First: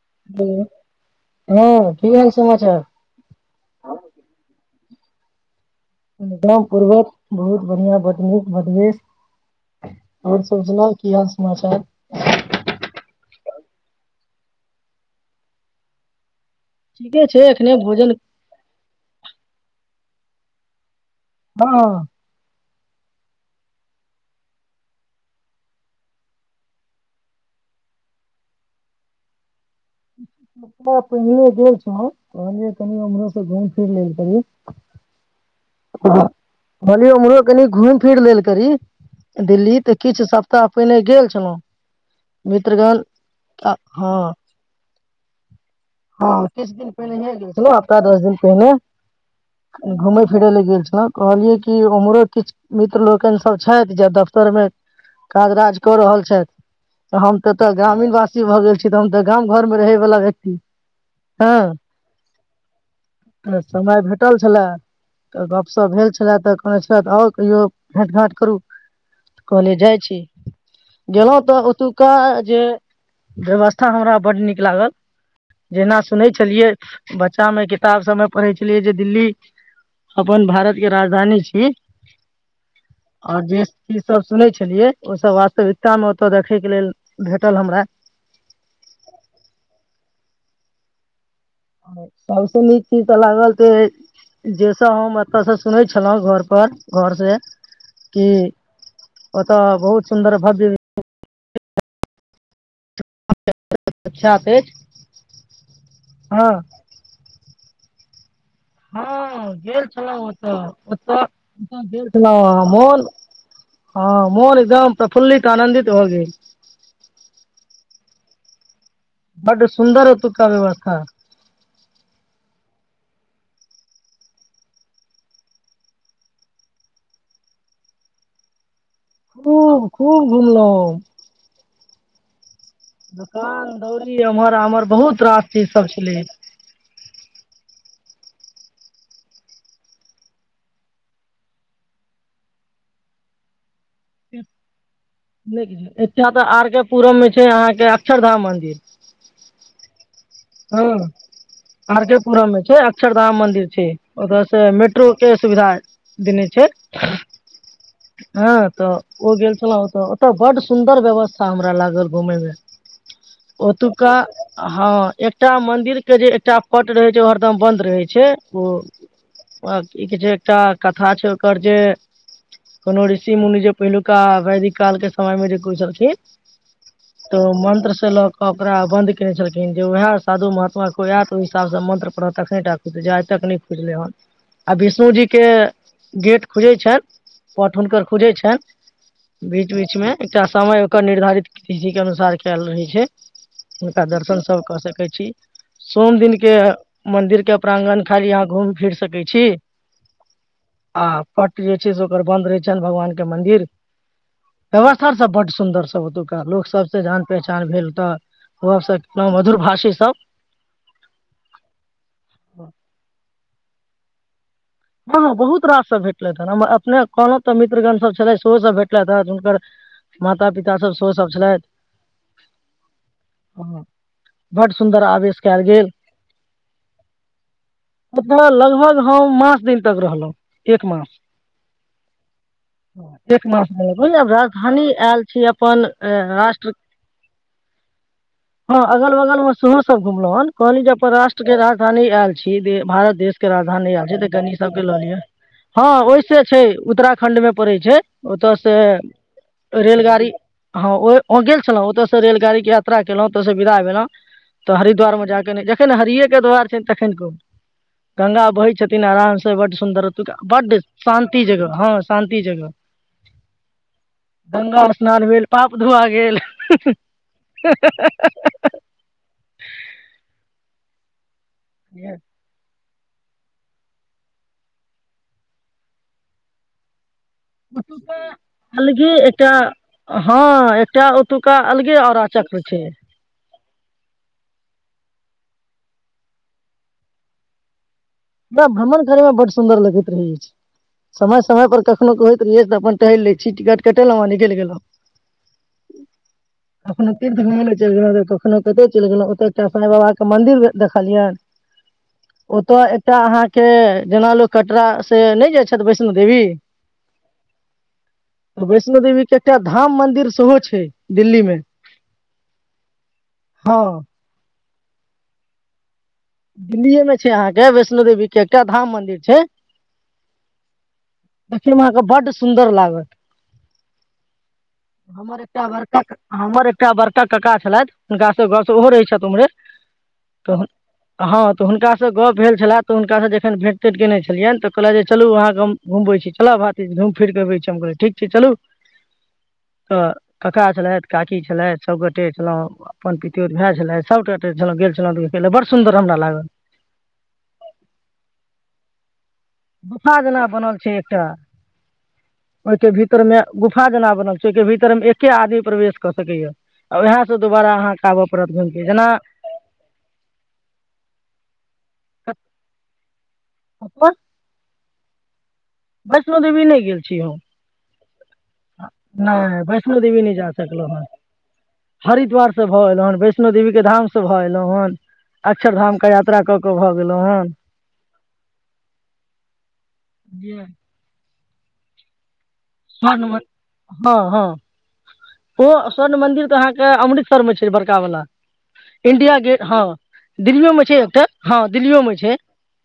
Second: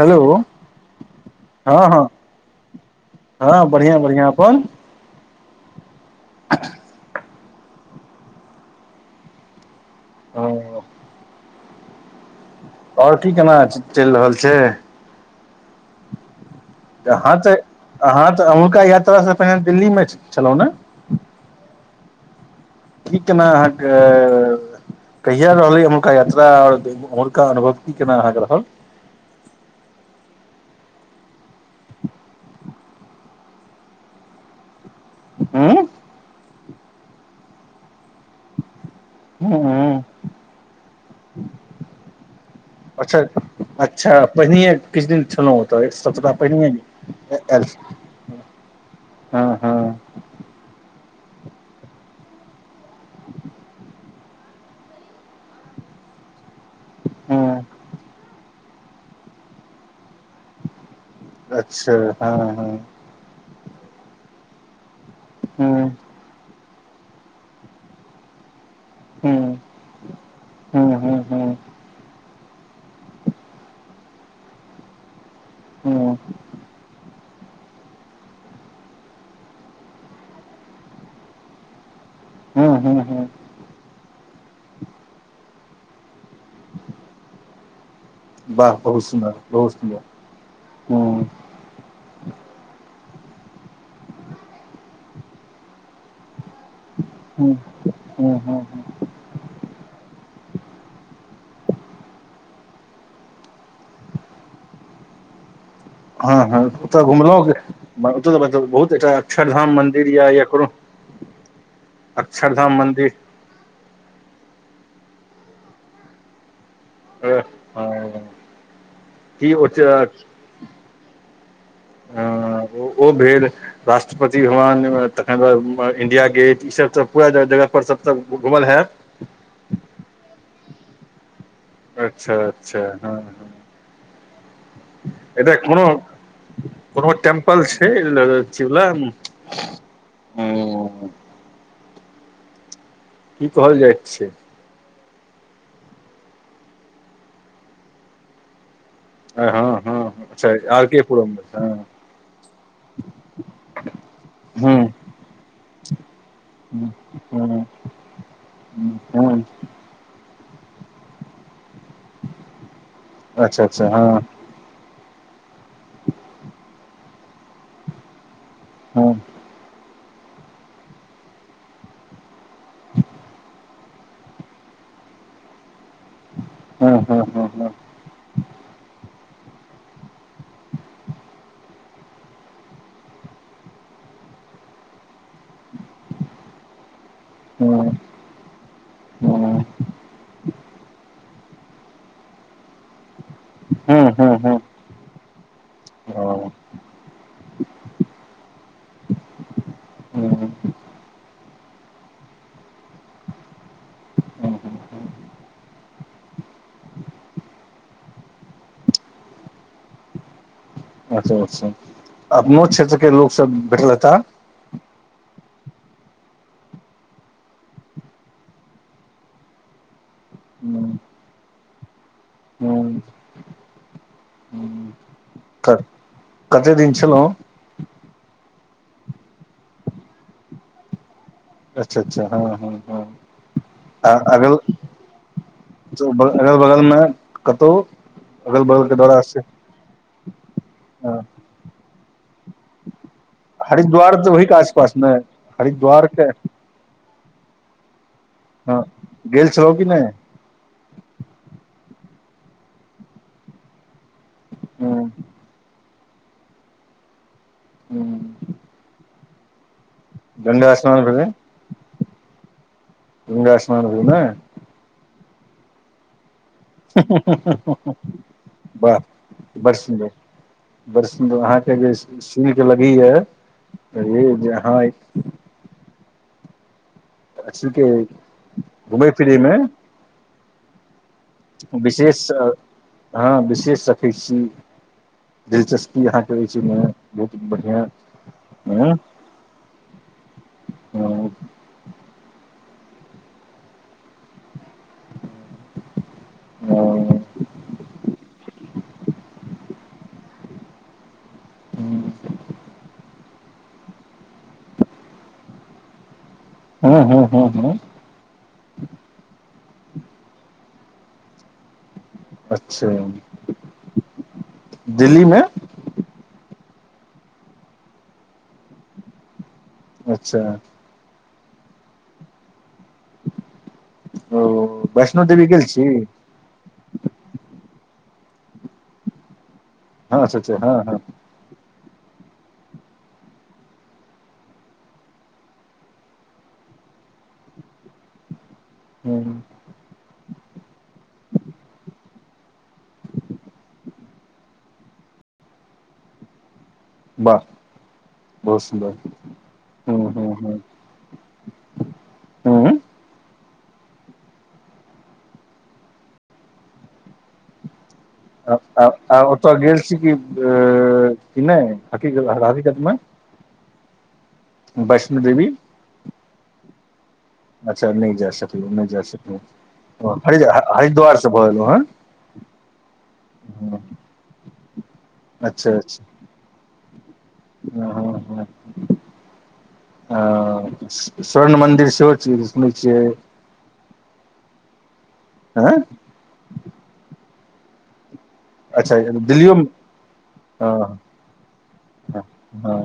Hello हँ हँ, की हाल समाचार हँ बढ़िया बढ़िया अपन? एकदम पूर्वक। बहुत बढ़िआं बड नीक बदबश आओर ओ सोचना की हाल समाचार [unintelligible] आओर की केना चलि रहल छै ठीके अहाँ छै तऽ एखने भोजन अहाँ तऽ अहका यात्रा से पहिने दिल्ली मे छै चलउ ने हँ की केना अहाँके कहिय रहलै एमहुरका यात्रा आओर एमहुरका अनुभव की केना अहाँके रहल रा पहिलेर छ कहलिय कनि ओम्हरोसँ घूम फिर लेल करी हूँ कहली उमरो कनि घुम फिर लेल करी दिल्ली तऽ हूँ किछु सप्ताह पहिने गेल छलहुँ मित्रगज अच्छा हँ अच्छा पहिनहिए किछु दिन छलहुँ ओतऽ एक सप्ताह हँ किछ दिन पहिनेे पहिनहिए गेल आयल छलहु हप्ताह दस दिन पहिने हँ हँ घुम गेल छल कहलियै कि उम्हरो किछु मित्र लोकनि सब छथि जे दफ्तर मे काज राज कऽ रहल छथि हम हँ तऽ तऽ ग्रामीण वासी भऽ गेल छी त हम तऽ गाम घर मेमे रहै वालला व्यक्ति हँ अच्छा हँ हँ टटल छलै तऽ गपशप भेल छलए तऽ आओर कहियो भेट घाँट करू हूँ हूँ कहले जाइ छी हूँ हूँ गेलहुँ हूँ तऽ ओतुका जे व्यवस्था हमरा ब् नीक लागल जेना हूँ सुनै छलियै बच्चा मे किताब सबमे पढ़ै छलियै जे दिल्ली अपन भारत के राजधानी छी हूँ हूँ हूँ आओर जे चीज सब सुनै छलियै ओ सब वास्तव ताम तो देखे के लेल भेटल हमरा हँ [unintelligible] सबस नीक चीज तऽ लागल त जैस हम एतय से सुनै छलहुँ घर घर से हूँ क हूँ हूँ ओतऽ बहुत सुन्दर भर द इचछाापे हँ हँ तऽ घुमल म हँ गेल छलहु या कोनो ओऽ छलहु अक्षरधाम मन मन्दिर हँ मोन एकदम तऽ फुल्लिक आनन्दित हो गेल आ ह बड्ड सुन्दर तु क व्यवस्था ह ओ भेल राष्ट्रपति भवन तखन बाद इं्डिया गेट ईसभ त पूरा जगहपर सभ तऽ घुमल हयैत सुुल [unintelligible] अच्छा अच्छा हँ हँ दकान दौरी एम्हर आमहर बहुत रास चीज सब छलै ल छै ल ह की कहल जाइ छै नहि कि एकछा तऽ आरके पूरम मे छै अहाँके अक्षर धाम मन्दिर हँ हँ अच्छा ह आर के पुरम मे हँ आरके पुरम मे छै अक्षरधाम मन्दिर छै ओतय से हूँ मेट्रोक के सुविधा देने छै हँ तऽ ओ गेल छलहु ओतऽ त बड सुन्दर व्यवस्था हमरा लागल इर घुमेमे अच्छा अच्छा ओतुका हँ हँ एकटा मंदिर के जे एकटा पट रहे छै ओ हरदम बंद रहे छै ओ हँ प की कहै छै एकटा कथा छै ओकर जे कोनोड़सी मुनजप पहिलुका वैदिक काल के समय में जे कुस हँ हँ तऽ हँ हँ मंत्र स लऽ क ओकरा ब कने छलखिन जे उएह साधु महात्माे आयत ओहि हिसाबसँ मन्त्र परर तखने टा खुज आइ तक नहि खुजलै हन आ विष्णु जीके गेट खुजै छ पट हुनकर खुजैत छनि हँ बीच बीचमे एकटा समय ओकर निर्धारित कधि के अनुसार कयल रहै छै हँ हुनका हँ दर्शन हँ सब क सक सोम दिन ओ के मन्दिर के प्रांगण खाली यहाँ घुम फिर सकै छी आ प जे छै से ओकर बन्द रहै छनि भगवान के मंदिर व्यवस्था सब बड सुन्दर सब ओतुका लोक सबस जान पहचान भेल तऽ ओ मधुर भाषा ी सब अच्छा अचछा अपनो क्षेत्र के लोक सब भेटलता हँ हँ बहुत रास सभ भेटलथि हेँ हमर अपने कोनो तऽ मित्रगणसभ छलै सेहोसभ भेटलथि हेँ हुनकर माता- पिता सब सेहो सब छलथि। बड सुन्दर, आवेश कल गेल कते दिन छलहुँ ओकरा लल। हम मास दिन तक रहलहुँ, एक मास। अच्छा अच्छा हँ हँ हँ एक मास आ आब अगल राजधानी आयल छी अपन तो ब- अगल राष्ट्र बगलमे कतहु हँ बगलके अगल दौरा से बगलमे सेहो सब घुमलहु हन कहली जे अपन हाँ। राष्ट्र के राजधानी आयल छी भारत देश हरिद्वार तऽ भी काज हँ ओहि से छै उत्तराखण्ड मे पड़ै छै। ओतऽ से हँ गेल छलहुँ कि नहि रेलगाड़ी हँ, ओ गेल छलहुँ, ओतय से रेलाड़ी के यात्रा केलहुं तऽ ओत से बिदा भलउ। त हम्म, हरिद्वार मे जाके कहि जा जखन हरिे के दूआार छनि तखन कहू। गंगा हम्म। बहै छथिन आराम से। नै बड। सुन्दर गंगा बड्ड, स्नान भेलै शान्त जगह हँ, शान्तति जगह, गंगा स्नान भेल ने गंगा स्नान भेल। पाप धुआ गेल? [unintelligible] वाह! बड्ड सुन्दर। बर् सुन्दर हं। सी [unintelligible] भी है जेहा त घुमय अलगे फिरय एकटा मे हँ। एकटा ओतुका, अलगे औराचक्र छै। सखै छी दिलचस्पी अहाँके, रहै छैहि मे बहुत बढ़िआँ। हमरा हँ भ्रमण करय मे बड्ड सुन्दर लगैत रहैत अछि, समय- समय पर कखनो होैत रहै अछि तऽ अपन टहलि लै छी, टिकट कटेलहुं, आ निकलि गेलहु। कख तीर त मल छै, कखनो। ओतय चलि गेलहुं, ओते स साई बाबा के मंदिर देखलियनि, ओतऽ अहाँ के जेना लोको कटरा से नहि जाय छथि, वैष्णव देवी! हँ हँ हँ हँ त बैष्णो देवी क एकटा धाम मंन्दिर सेहो छै, दिल्ली मे। अच्छा! हँ दिल्लीमे दिल्लीए मे छै, अहाँके वैष्णो देवी के, एकटा धाम मंन्दिर छै। अच्छा। देखै मे अहाँके बड सुंदर लागत। ओ वैष्णो हमर देवी गेल एकटा छी बड़का कक, हमर एकटा बड़का कका छलैथ हुनका से गौस ओहो रहैत छथि उम्हरे। हँा, तऽ हँ हँ। हँ तऽ हुनकासँ गप भेल छलै, तऽ हुनकासँ जखन भेट- तेट केयने छलियनि, तऽ कहल जे चलू अहाँके घुमै छी, चल भातीज घुम फिर कऽ अबै छी, हम कहलै ठीक छै चलू। ह्म। काका छलथि, काकी छलथि, सब गोटे छलों, अपन पितोर भाय छलथि, सभ गोट छलउ, गेल छलौ बड़ सुन्दर हमरा लागत। वाह, बहुत सुन्दर। हूँ गुफा हूँ जेना हूँ बनल छै एकटा, हूँ ओहिके भीतर मे गुफा जेना बनल छै ओहिके भीतर मे एके आदमी प्रवेश क सकैये, आ वैह से दुबारा अहाँ आ आ ओतय गेल छी कि नहि हकित हकिकतमे वैष्णो देवी। वैष्णो देवी नै गेल छी। हम अच्छा नहि जा सकल नहि वैष्णो देवी नहि जा सकलहु हेन, हरिद्वार से भऽ एलहुँ हरिद्वार से भ एलहु हेन, वैष्णो देवी के हेँ धाम से भ एलहुं हेन अक्षर धाम क यात्रा क क भ हां हां, ओ स्वर्ण मंदिर सेहो चीज स्वर्ण मन्दिर, हां हां। ओ हँ स्वर्ण मन्दिर त अहाँके अमृत सरमे छै बड़कावला। अच्छा इंडिया गेट, दिल्लियोमे हँ दिल्लियो हँ मे छै एकटा हँ दिल्लियो मे हँ छै, हँ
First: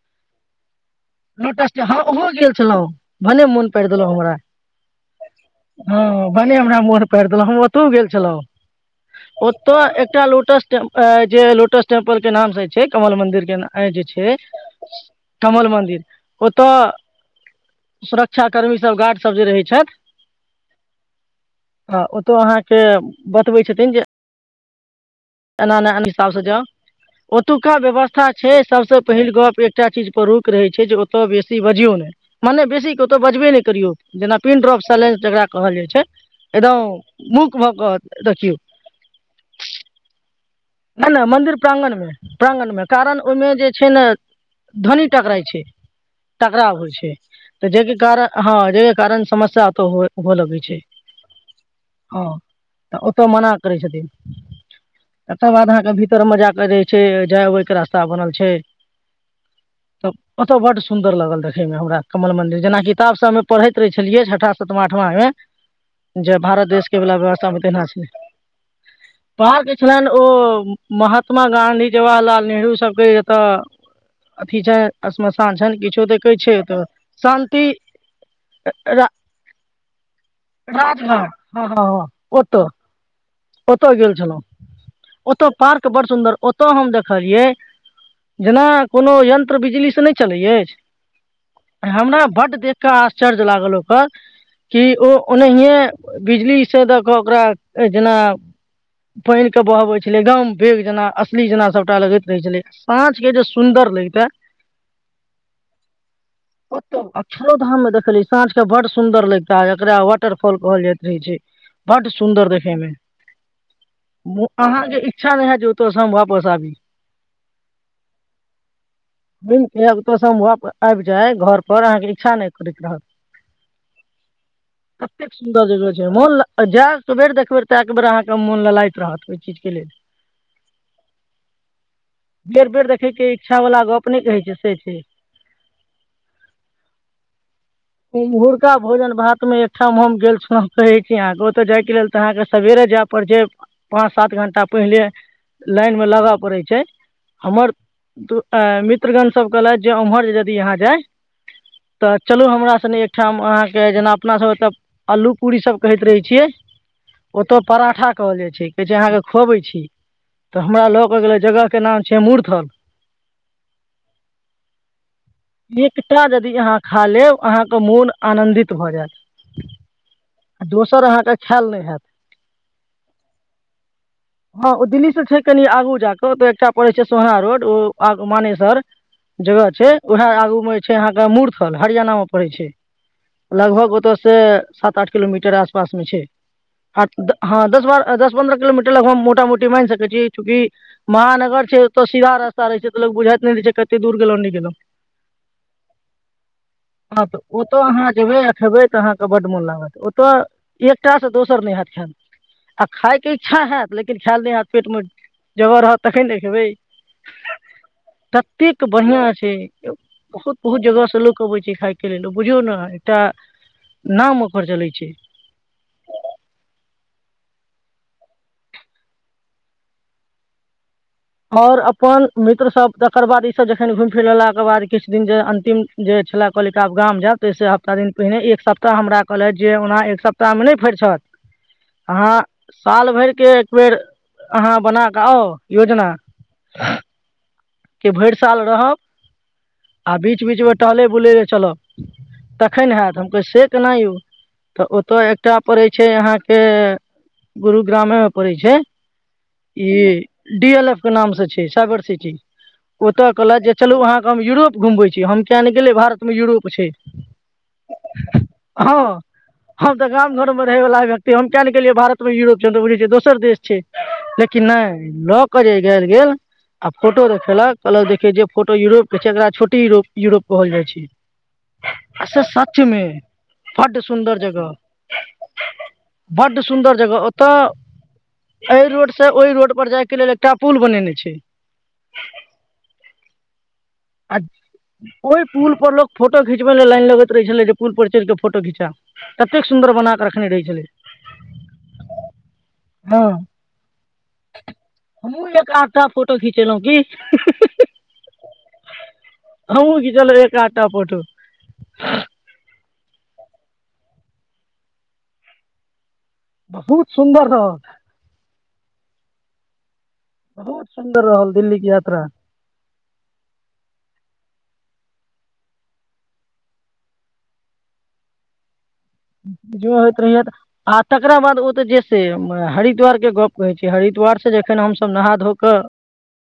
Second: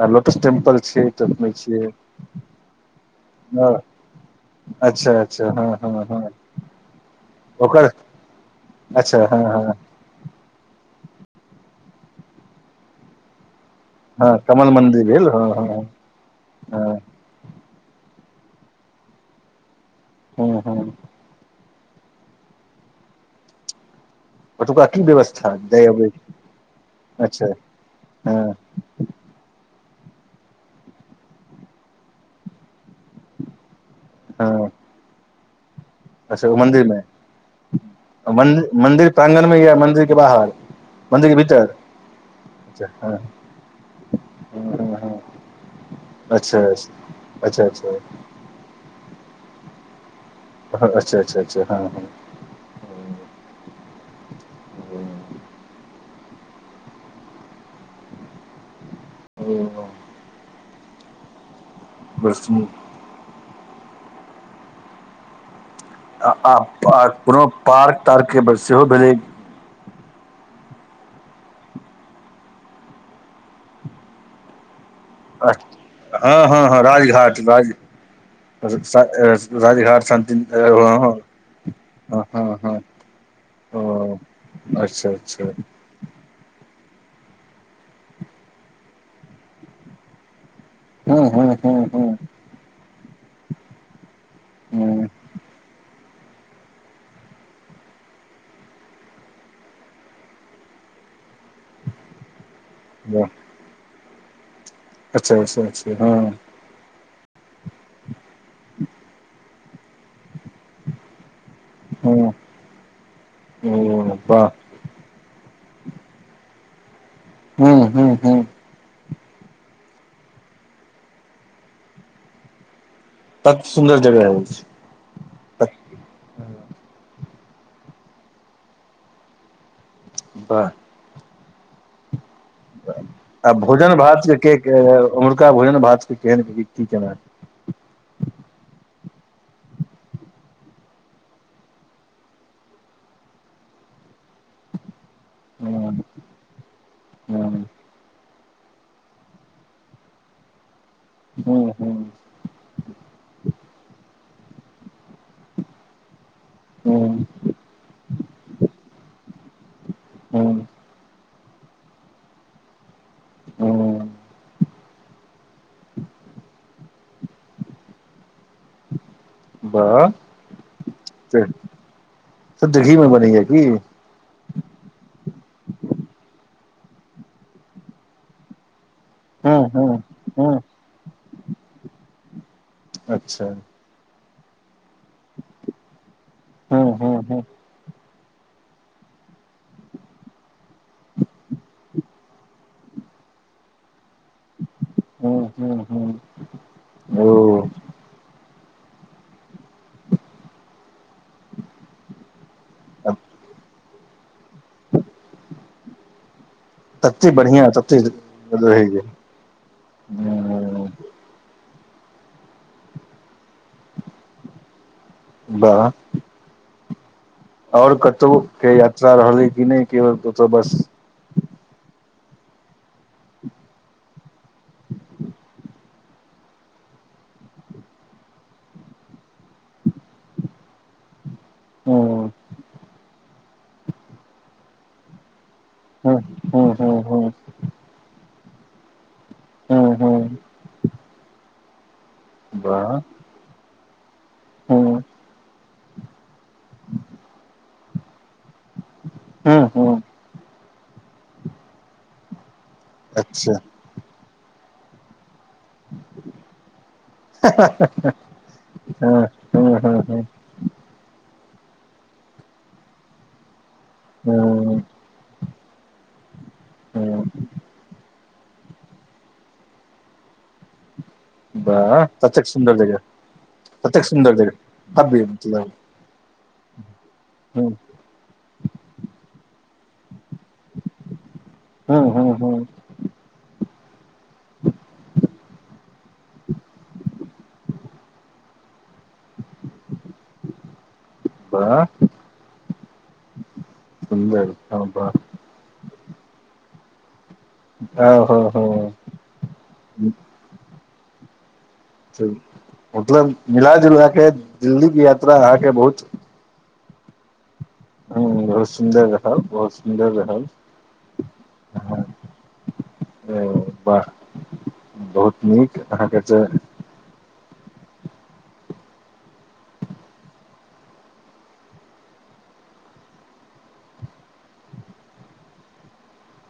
आ लोटस टेम्पल छै तऽ सुनै लोटस, छियै हँ ओहो गेल छलहुं, भने मोन हँ पारि देलहुं हमरा अच्छा अच्छा हँ हँ हँ भने हमरा मोन पाड़ि देलहुं, हम ओतहु ओकर गेल छलहुं, अच्छा हँ ओत हँ एकटा लोटस टेम जे लोटस टेम्पल के नाम से छै कमल मंदिर के नाम जे छै हँ कमल मन्दिर भेल हँ कमल हँ मंदिर ओत हँ सुरक क्षाकर्मी सब गार्ड सब जे रहै छथि। हँ हँ। हं ओत अहाँके बतबै छथिन जे ओतुका की व्यवस्था एना जाय एना अबै हिसाबसे जाउ, अच्छा ओतुका व्यवस्था हँ छै सबसँ पहिल गप एकटा चीजपर रोक रहै छै जे ओतय बेसी बजियौ नै मनेे बेसी ओतय बजबे नहि करियौ जेना पिन हँ ड्रॉप साइलेंस जेकां कहल जाइ छै। अच्छा मन्दिर मे, एकदम मूक भऽ कऽ देखियौ मन्दिर प्रांगण या मन्दिर के बाहर नहि मंदिर के मंन्दिर भीतर प्रांगण मे प्रांगण मे, अच्छा हँ कारण ओहिमे जे छै ने हँ ध्वनि हँ टकराइ छै अच्छा टकराव होइ छै अच्छा त अच्छा जाहिके कारण हँ जाहिके कारण रे एहन समस्या कहू होय। हुअ लगै छै, अच्छा अच्छा अच्छा हँ, तऽ ओतऽ मना करै छथिन। ओ एकर बाद अहाँ के भीतर में जाइके जे छै जाय अबै के रास्ता बनल छै त ओत बड सुंदर लागल रहै। फेर मे उहे, कमल मंदिर, हँ जेना किताब सब मे पढ़ैत रहे। छलियै, छठा, सतमा, आठमा मे,। आ, आ, कोनो तहिना पार्क छलै -तार्कके सेहो भेलै। पहाड़के छलनि ओ, 'महात्मा गाँधी' 'जवाहरलाल नेहरू 'सबके एतऽ अथी छैन? अ हँ, हँ, हँ, राजघाट शान्ति राज, रा राजघाट शान्त हँ, हँ हँ ओ! अच्छा अच्छा ओतो पार्क बड़ सुन्दर, ओत ओत हम देखलियै, जेना कोनो यन्त्र, बिजलीसँ नहि चलै अछि। हँ हँ हँ हँ हमरा ब्ड बेकार चर्ज लागल ओकर। कि ओ, हँ ओनेहिए बिजलीसँ दऽ कऽ, ओकरा जेना पानि के बहबै छलै, एकदम बेग जेना, असली जेना, सबटा लगैत रहै छलै। पाँच के जे सुन्दर, लग त। अच्छा, अच्छा, अच्छा हँ। अक्षरोधाम मे, देखलियै। साँझ के बड सुन्दर, लैग। ता, एकरा वाटरफॉल कहल जाइत रहै छै। बड हँ सुन्दर देखैमे। ओ वाह हेलो, अहाँके इच्छा नहि है, ओत से हम, वापस आबी। हू, हू, हू। घुमके, ओतसे हम वापस आबि जाय घर पर, अहाँके इच्छा नहि करैत रहत। तत सुन्दर जगह अछि ततेक सुन्दर तत जग छै, मौल लग जैब त देख-देख र त एक बेरह के मोन लगाग छै [unintelligible] राहत के चिज। बाह! बेर बेर देखैके आ इच्छा वला भोजन गप नहि -भात कहै छै के से कह, छै उमहरका भोजन -भात के केहन के की, केना? ओम्हुरका भोजन- भात मे, एकठाम हम गेल छलउ, कहै छी, अहाँके ओतऽ जायके लेल तऽ अहाँके सेबेरे, जाय पड़ छै, पाँच सात घं्टा पहिले। हूँ लाइन मे लगय पड़ैत छै, हूँ हमर दू अ मित्रगण सब कहलैथ, जे‌ उम्हर जे यदि यहाँ जाय? हूँ हूँ तऽ चलू हमरा अहाँ के जेना अपना सब एतऽ अलू पूरी सब कहैत रहै छियै? हूँ ओतऽ पराठा कहल जाइ छै। कहै छै अहाँके खुअबै छी। तऽ हूँ हमरा ल' क' गेलथि। जगह के नाम छै मूर्धर। ह एकटा यदि अहाँ खा लेब। अहाँके मोन आनंदित भऽ वाह जायत। दोसर आहाँके से खायल नहि हेएत। शुद्ध घी मे बनैया की हँ ओ दिल्ली स छै कनी आगु जा क' ओतऽ एकटा पड़ै छै सोहा रोड ओ आग मानेसर। हूँ जगह छै हूँ उएह आगू हूँ मे जे छै अहाँके मूर्थल हरियाणा मे। पड़ै छै। अच्छा लगभग ओतऽ ‌ से सात आठ किलोमीटर आसपास में छै। हूँ हँ हूँ आठ हूँ द दस बारह दस पन्द्रह किलोमीटर लगभग म मोटा मोटी मानि सकैत छी। चूँकि महानगर छै ओत सीधा रास्ता रहे छै। तऽ लो बुझाइत नहि रहै छै कते दूर गेलों नहि गेलहु। ह हू ह हँ तऽ ओतो अहाँ जेबै। खेबै तऽ अहाँके बड्ड मोन लागत। ओतऽ एकटा से दोसर नहि हेएत खायल आ खायके इच्छा हेयत लेकिन। खायल नहि हेएत। पेट मे जगह रहत तखन ने खेबै। तते बढ़िआँ तते ततेक रहैया बढ़ियां छै बहुत बहुत हूँ जगह से लोक अबै छै खायके के लेल ओ बुझियौ ने एकटा नाम ओकर चलै छै। बाह आओर कतहु के यात्रा रहलै कि नहि की ओतऽ बस। आओर अपन मित्रसभ तकर बाद ईसभ जखन घुमि फिर लेलाके बाद किछु दिन जे अन्तिम जे छलै कहलै कि आब गाम जायब ताहिसँ सप्ताह दिन पहिने एक सप्ताह हमरा कहलथि जे ओना एक सप्ताहमे नहि फर छथि। हूँ अहाँ साल भर के एक बेेर अहाँ बना कऽ आउ। योजना हू हू हू के भरि साल रहब। हूँ आ हूँ बीच बीच मे टहले बुले ले चलब। तखन वाह हैत हम कहलिये से केना यौ तऽ हूँ ओतय एकटा पड़ैत छै अहाँके। गुरुग्रामे मे पड़ै छै। हूँ ई हूँ डी एल एफ नामसै छै, साइबर सिटी। ओत अच्छा कहलैथ जे चलू अहां हम यूरोप घुमबै छी हम। किया नै गेले भारत मे यूरोप छै हँ हूँ हूँ हम तऽ हूँ गाम घर मे रहे वाला। तऽ हम किया ने गेलियै भारतमे यूरोप छै हम त बुझि छियै दोसर देश छै। हूँ लेकिन हूँ नहि लोक कर जे गरि गेल। आ फोटो हूँ देख कहलक देखियौ जे फोटो यूरोप के छै, एकरा छोटी यूरोप कहल जाइ छै। वाह से ततेक सुन्दर जगह सचमे, बड ततेक सुन्दर जगह, भव्य मतलब बड सुन्दर जगह, ओत हूँ एहि रोड से ओहि रोड उपर जाइके लेल टा पुल बनेने छै। हुं। आ ओहि पुल पर लोक फोटो खिचबै ले लाइन लगैत रहै छलै जे पुल पर चलि के फोटो खिंचा ततेक सुन्दर बना क रखने रहै छलै। वाह, हँ सुन्दर, वाह। टा फोटो खिचेलौं कि। ओ हो हो। हमहुं खिचेलौं एकटा टा फोटो। मतलब मिला जुला के दिल्ली के यात्रा अहाँके बहुत बहुत सुन्दर रहल। हुं बहुत सुन्दर। सुन्दर रहल, बहुत सुन्दर। रहल बहुत सुन्दर रहल दिल्ली के हँ यात्रा वाह बहुत नीक अहाँके जे जे होइत रहैये आ तकरा बाद ओ त जे से हरिद्वारके गप्प कहै छै हरिद्वारसँ जखन हमसभ नहा धो क